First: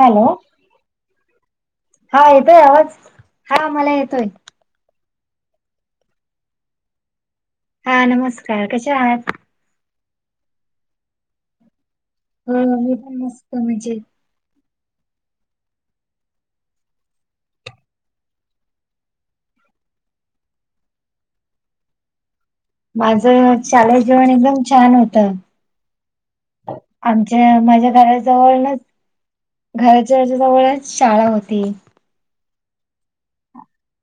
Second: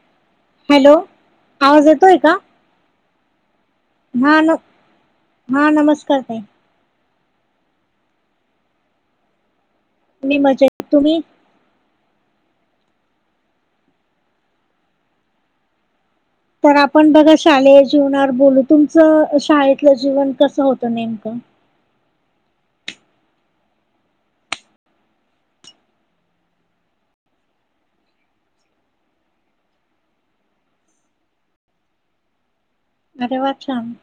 Hello hello आवाज हा येतोय आवाज हा मला येतोय हा न हा नमस्कार तई हा नमस्कार कसे आहात त् मजा तुम्ही हो मी पण मस्त म्हणजे तर आपण बघा शालेय जीवनावर बोलू तुमचं शाळेतलं जीवन कसं होतं नेमकं माझं शालेय जीवण एकदम छान होतं आमच्या माझ्या घराजवळच घराच्याच्या जवळच शाळा होती अरे वाछान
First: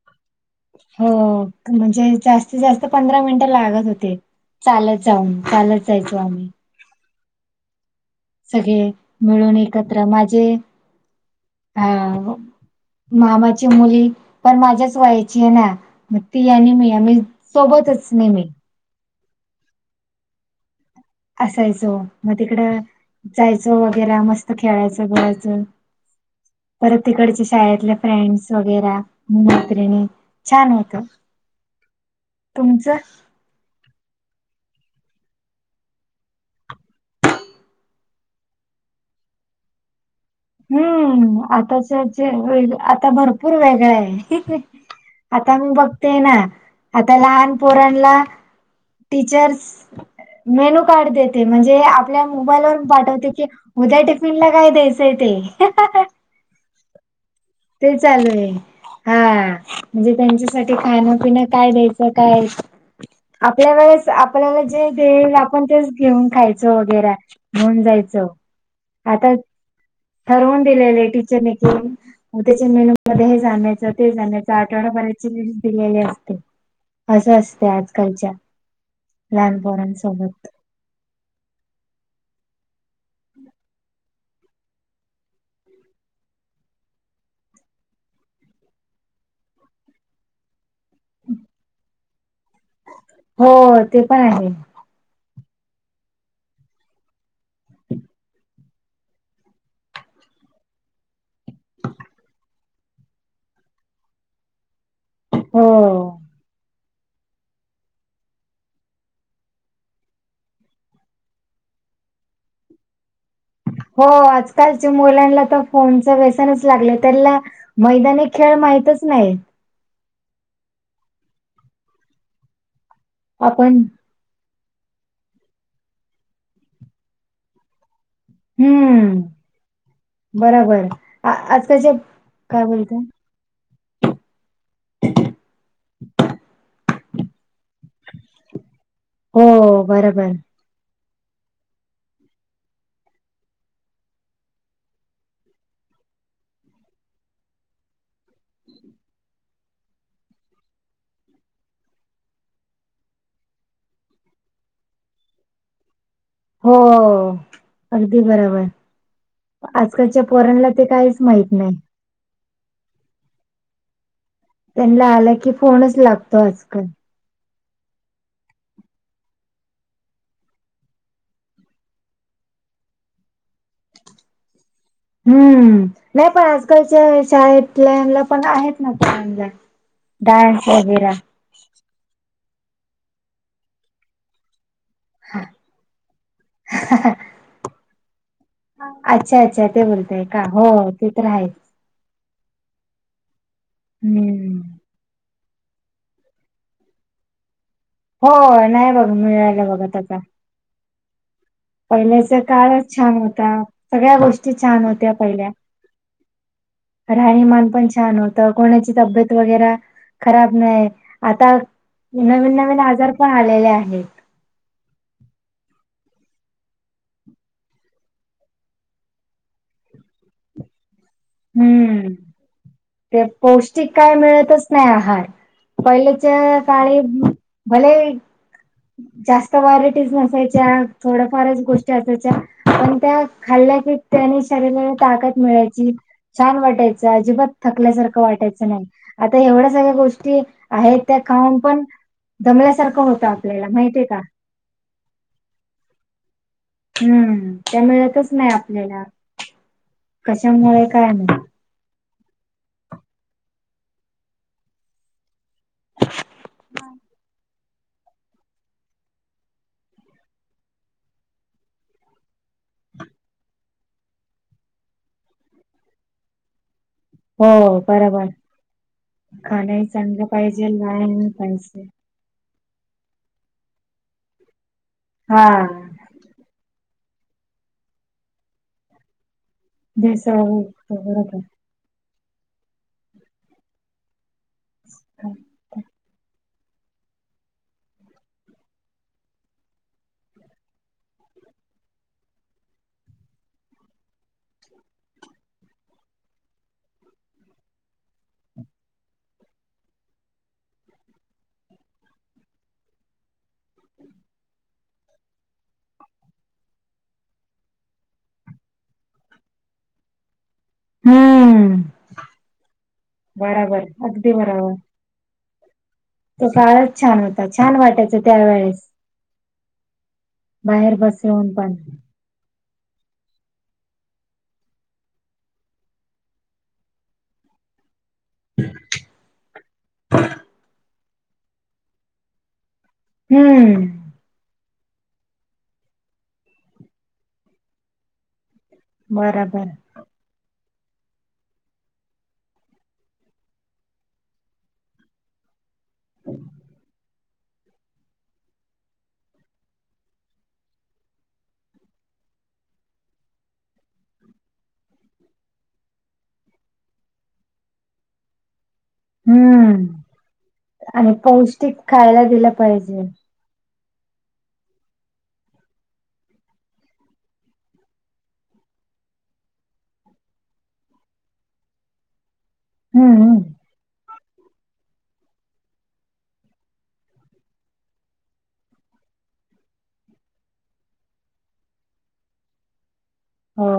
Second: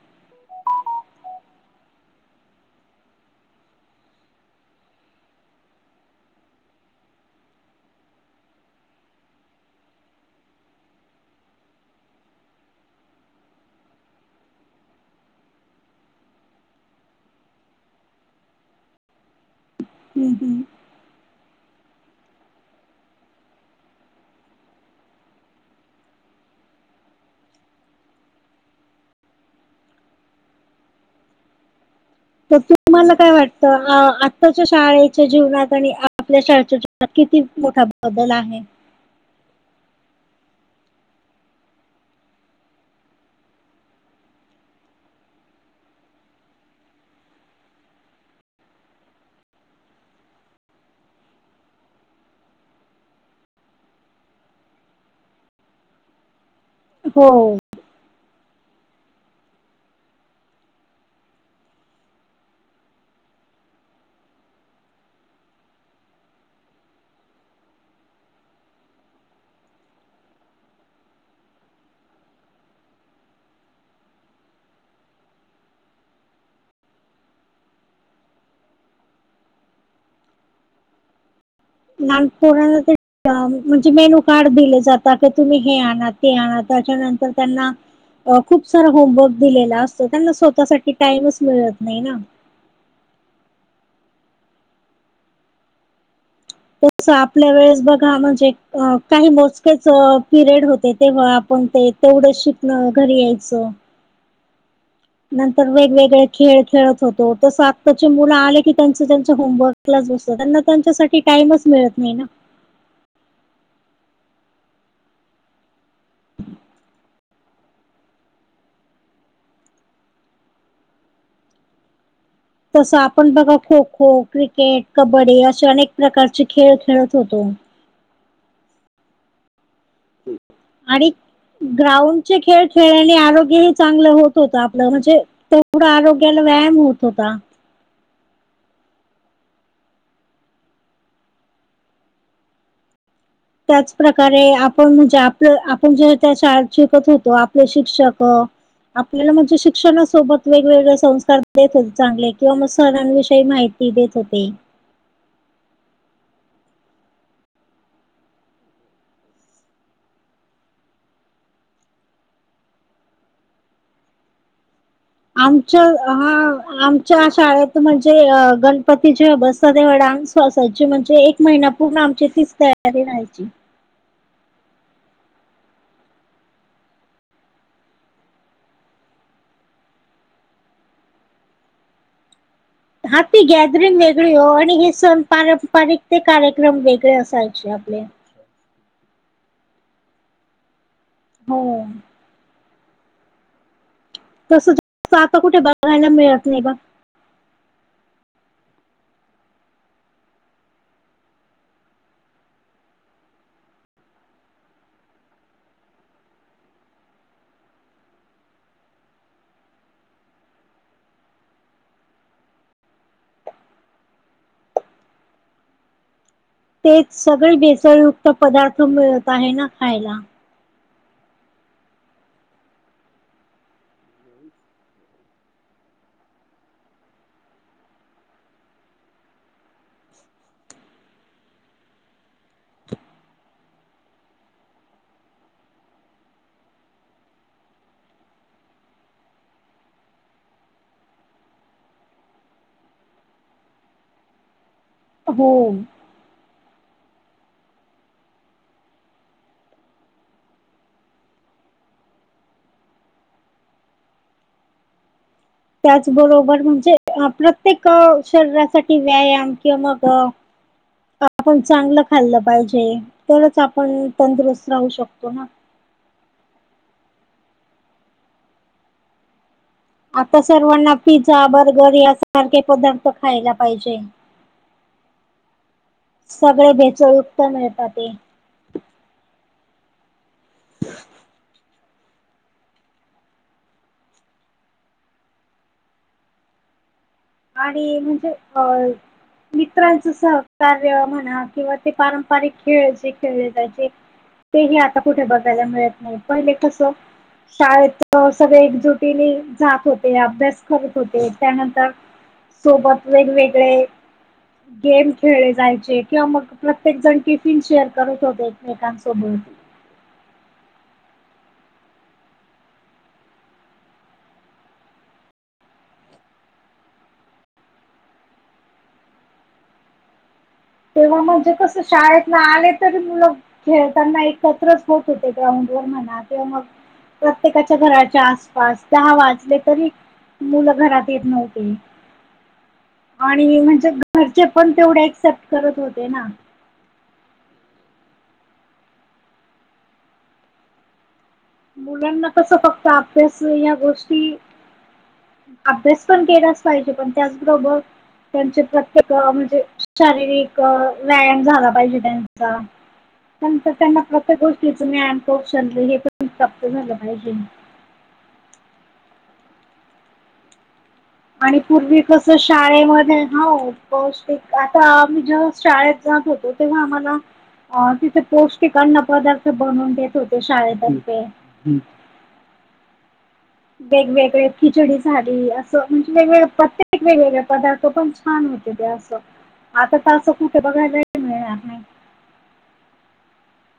हो म्हणजे जास्तीत जास्त पंधरा मिनिटं लागत होते चालच जाऊन चालत जायचो आम्ही सगळे मिळून एकत्र माझे अ मामाची मुली पण माझ्याच व्हायची आहे ना मग ती या नेहमी या मी सोबतच नेहमी हम्म हम् असायचो मग तिकडं जायचो वगैरे मस्त खेळायचं बोलायचं परत तिकडच्या शाळेतले फ्रेंड्स वगैर मैत्रिणी छानयेतो तर तुम्हाला काय वाटत तर आत्ताच्या शाळेच्या जीवनात आणि आपल्या शाळेच्या जीवनात किती मोठा बदल आहे हम्म आताच ज व आता भरपूर वेगळा आहे आता मी बघतेय ना आता लहान पोरणला टीचर्स मेन्यू कार्ड देते म्हणजे आपल्या मोबाईलवरून पाठवते की उद्या टिफिनला काय द्यायचं ते ते हो ते चालू आहे हा म्हणजे त्यांच्यासाठी खाण पिन काय द्यायचं काय आपल्या वेळेस आपल्याला जे देईल आपण तेच घेऊन खायचं वगैरे होऊन जायचं आता ठरवून दिलेले टीचरने के हो त्याच्या मेलू मध्ये हे जायचं ते जाायचं आठवडाभरची लस दिलेली असते असं असते आजकालच्या लहानपरांसोबत लहानपोणा ते म्हणजे मेन कारड दिले जातात की तुम्ही हे आणा ते आणा त्याच्यानंतर त्यांना अ खूप सारा होमवर्क दिलेला असतो त्यांना स्वतःसाठी टाइमच मिळत नाही ना हो ते पण आहे त आपल्या वेळेस बघा म्हणजे काही मोजक्याच पिरियड होते तेव्हा आपण ते तेवढं शिकणं घरी यायचं हो नंतर वेगवेगळे्या खेळ खेळत होतो तस आत्ताचे मुलं आले की त्यांच त्यांच होमवर्कलाच बसत त्यांना त्यांच्यासाठी टाईमच मिळत नाही ना हो आजकालच्या मुलांना तर फोनच व्यसनच लागले त्याला मैदानी खेळ माहतच नाही तसं आपण बघा खो खो क्रिकेट कबड्डी असे अनेक प्रकारचे खेळ खेळत होतो हम्म बरोबर आणि आजकालचे ग्राउंडचे काय खेळ बोलत खेळल्याने आरोग्य चांगलं होत होत आपलं म्हणजे तेथोडं आरोग्याला व्यायाम होत होता हो बरोबर त्याच प्र्रकारे आपण म्हणजे आपलं आपण जे त्या श शिकत होतो आपले शिक्षक आपल्याला म्हणजे शिक्षणासोबत वेगवेगळे संस्कार देत होते चांगले किंवा मग सरांविषयी माहिती देत होते हो अगदी बरोबर आजकालच्या पोरणला ते काहीच माहत नाही. [inaudible] त्यांला. आमच्या हा आम शाळेत म्हणजे अ गणपती जेव्हा बसतात तेव्हा डान्से म्हणजे एक महिना पूर्ण आमची ती तयारी राहायची हम्म नाही पण आजकालच्या शाळेतल्याला पण आहेत ना. डान्स वगैर. हाी गॅदरिंग वेगळी हो आणि. स पारंपरिक ते कार्यक्रम वेगळे असायचे आपले. अच्छा अच्छा ते बोलतय का हो ते तर राहायच. हो. हम्म तस आता कुठे बघायला मिळत नाही बाघ. हो नाही बघा मिळालं बघा त्याचा. पहिल्याचा काळच छान होता सगळ्या गोष्टी छान होत्या पहिल्या. राणीमान पण छान होतं कोणाची तब्येत वगैरे. खराब नाही आता नवीन नवीन आजार पण आलेले आहेत. तेच सगळे बेसळयुक्त पदार्थ मिळत आहे ना खायला. हम्म ते पौष्टिक काय मिळतच नाही आहार. पहिल्याच्या काळी भले. जास्त व्हरायटीज नसायच्या थोड्याफारच गोष्टी असायच्या पण त्या खाल्ल्या की. त्याने शरीराने ताकद मिळायची छान वाटायच अजिबात थकल्यासारखं वाटायचं नाही. आता एवढ्या सगळ्या गोष्टी आहेत त्या खाऊन पण दमल्यासारखं होतात. आपल्याला माहती आहे का. हो. हम्म त्या मिळतच नाही आपल्याला कशामुळे काय नाही. त्याचबरोबर म्हणजे प्रत्येक शरीरासाठी व्यायाम किंवा मग. आपण चांगलं खाल्लं पाहिजे तरच आपण तंदुरुस्त राहू शकतो ना. हो बरोबर खाण्या. आता सर्वांना पिझ्झा बर्गर यासारखे पदार्थ खायला पाहिजे. हा. सगळे बेचळयुक्त मिळतात ते. बीसगर का. अम् [unintelligible] आणि म्हणजे अ. मित्रांच सहकार्य म्हणा किंवा ते पारंपरिक खेळ जे खेळले त्याचे. तेही आता कुठे बघायला मिळत नाही पहिले कसं. शाळेत सगळे एकजुटीने जात होते अभ्यास करत होते त्यानंतर. सोबत वेगवेगळे. गेम खेळले जायचे किंवा मग प्रत्येक जण टिफिन शेअर करत होते एकमेकांसोबत. हम्म बराबर अगदी बरोबर. तो काळच छान होता छान वाटायचा त्यावेेळेस. बाहेर तेव्हा बसवून मगजे पण कस शाळेतला आले. मु खेळताना एकत्रच होत होते ग्राउंड वर म्हणा किंवा मग. प्रत्येकाच्या घराच्या. पाच दहा वाजले तरी मुलं घरात येत नव्हते आणि हम्म म्हणजे घरचे पण तेवढे ऍक्सेप्ट करत होते ना बराबर मुलांना कसं फक्त अभ्यास या गोष्टी अभ्यास पण केलाच पाहिजे पण त्याचबरोबर त्यांचे प्रत्येक म्हणजे शारीरिक व्यायाम झाला पाहिजे त्यांचा नंतर त्यांना प्रत्येक गोष्टीच मी अन क्नलं हे पण प्रप्त झालं पाहिजे हम्म आणि पौष्टिक पूर्वी खायला कसं दिलं पाहिजे शाळेमध्ये हो पौष्टिक आता आम्ही जेव्हा शाळेत जात होतो तेव्हा आम्हाला. अ तिथे पौष्टिक अन्न पदार्थ बनवून देत होते शाळेतर्फे. हम्म हम्. वेगवेगळे खिचडी झाली असं म्हणजे वेगवेगळ प्रत्येक वेगवेगळे पदार्थ पण छान होते ते असं आता तर असं कुठे बघायलाही मिळणार नाही हो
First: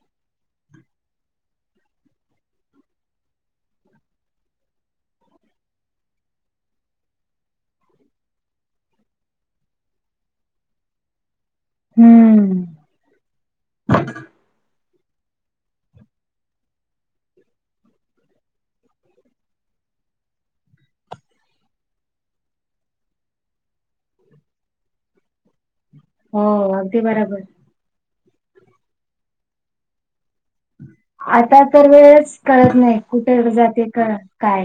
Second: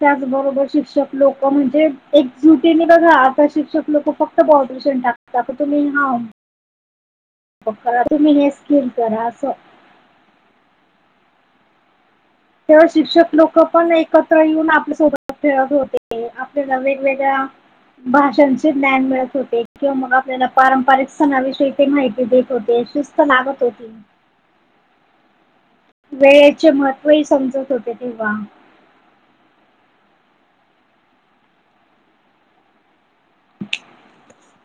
त्याचबरोबर शिक्षक लोक म्हणजे एक जुटीने बघा राता शिक्षक लोक फक्त बहपशन टाकत तर तुम्ही हा तुम्ही हे स्किम करा असं हम्म तेव शिक्षक लोक पण एकत्र येऊन आपल्यासोबत खेळत होते आपल्याला वेगवेगळ्या भाषांचे ज्ञान मिळत होते किंवा मग आपल्याला पारंपरिक सणाविषयी ते माहिती देत होते शिस्त लागत होती [inaudible] हो वेळेचे अगदी महत्त्व हे बराबर समजत होते तेव्हा आता तर वेळच कळत नाही कुठे जाते काय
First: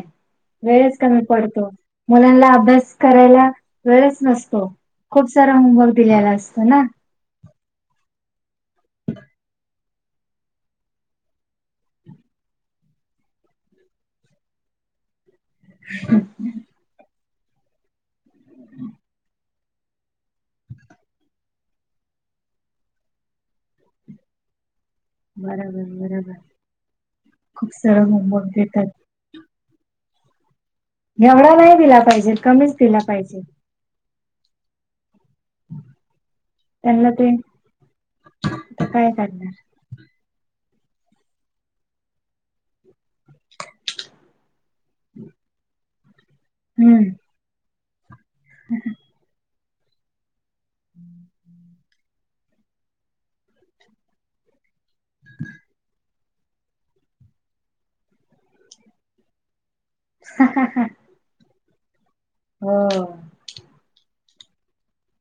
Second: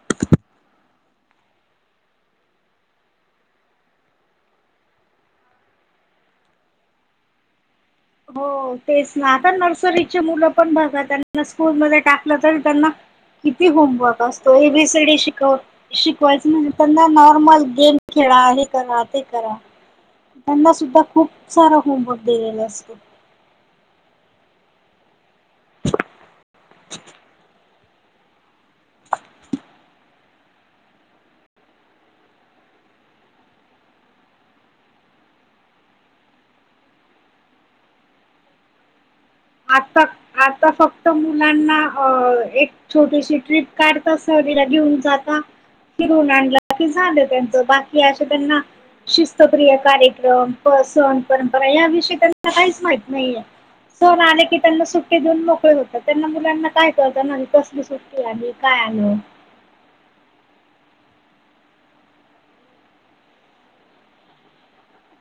वेळच कमी पडतो मुलांना अभ्यास करायला वेळच नसतो खूप सारा होमवर्क दिलेला असतं ना हो तेच ना आता नर्सरीचे मुलं पण बघा त्यांना स्कूलमध्ये टाकलं तरी त्यांना किती होमवर्क असतो एबीसीडी श शिकवायच म्हणजे त्यांना नॉर्मल गेम खेळा हे करा ते करा त्यांना सुद्धा खूप सारा होमवर्क दिलेलं असतो बरोबर बरोबर खूप सारा होमवर्क देतात एवढा नाही दिला पाहिजे कमीच दिला पाहिजे त्यांना ते आ काय काढणार आता आता फक्त मुलांना अ एक छोटीशी ट्रिप काढता सहरीला घेऊन जात फिरून आणला बाकी हम्म झालं त्यांचं बाकी असे त्यांना शिस्तप्रिय कार्यक्रम, सण परंपरा या विषयी त्यांना काहीच माहित नाहीये कोण आले की त्यांना सुट्टी देऊन मोकळे होतात त्यांना मुलांना काय कळतना कसली सुट्टी आली काय आलं हा हा हा हो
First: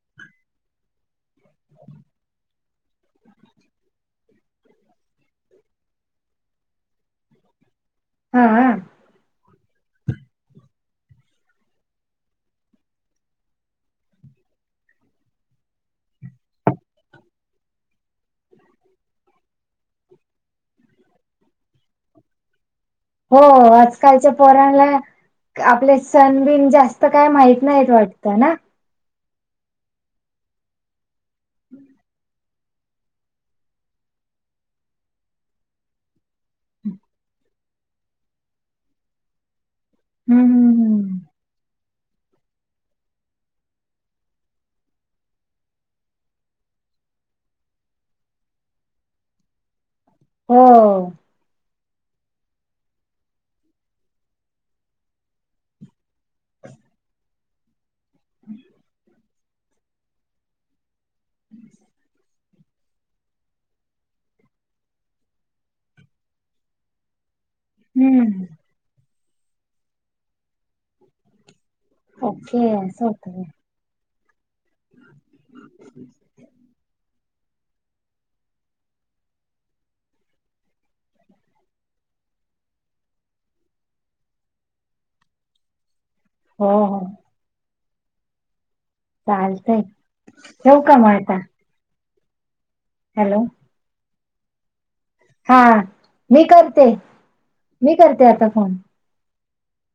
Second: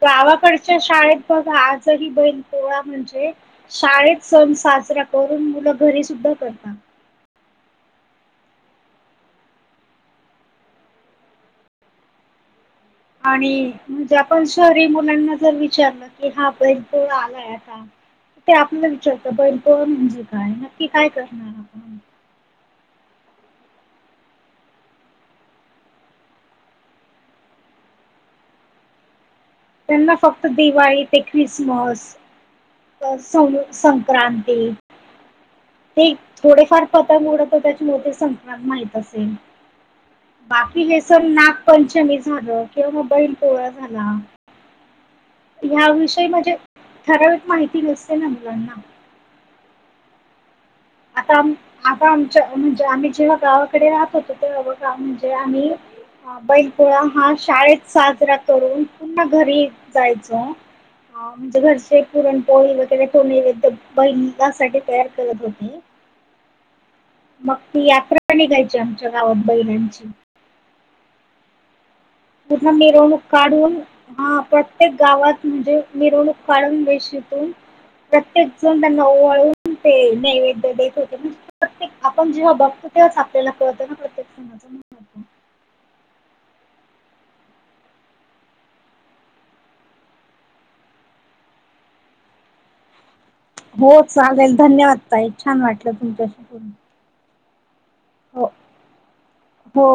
गावाकडच्या शाळेत बघा आजही बैल पोळा म्हणजे शाळेत सण साजरा करून मुलं घरी सुद्धा करतात हा आणि म्हणजे पण शहरी मुलांना जर विचारलं की हा बाईला पोळा आलाय आता, ते आपल्याला विचारत बनप म्हणजे काय नक्की काय करणार आपण हो आजकालच्या पोरनला आपले सण बिन जास्त काय माहित नाहीत वाटतं ना त्यांना फक्त दिवाळी ते ख्रिसमस सं संक्रांती ते थोडेफार पत मोडत त्याच्यामुळे संकात माहत असेल हम्म बाकी हे हम्म सण नागपंचमी झालं किंवा मग बैल पोळा झाला ह्याविषयी म्हणजे ठराविक माहिती नसते ना मुलांना हो आता आता आमच्या म्हणजे आम्ही जेव्हा गावाकडे राहत होतो तेव्हा गाव म्हणजे आम्ही हा बैलपोळा हा शाळेत साजरा करून पूर्ण घरी जायचो ह म्हणजे घरचे पुरणपोळी वगैरे ठेोणे व बहिलासाठी तयार करत होते मग ती यात्रा हम्म निघायची आमच्या गावात बैलांची ओके उठा असं मिरवणूक होतं काढून, हा प्रत्येक गावात म्हणजे मिरवणूक काढून प्रत्येक जण त्यांन ओवाळून ते नैवेद्य देत होते आपण जेव्हा बघतो तेव्हाच आपल्याला कळत ना प्रत्येक सणाचं महत्व. हो हो चालतंय ठेवू का मग आता? हॅलो हो चालेल धन्यवाद ताई. हा छान वाटलं तुमच्याशी मी प करते मी करते आता फोन हो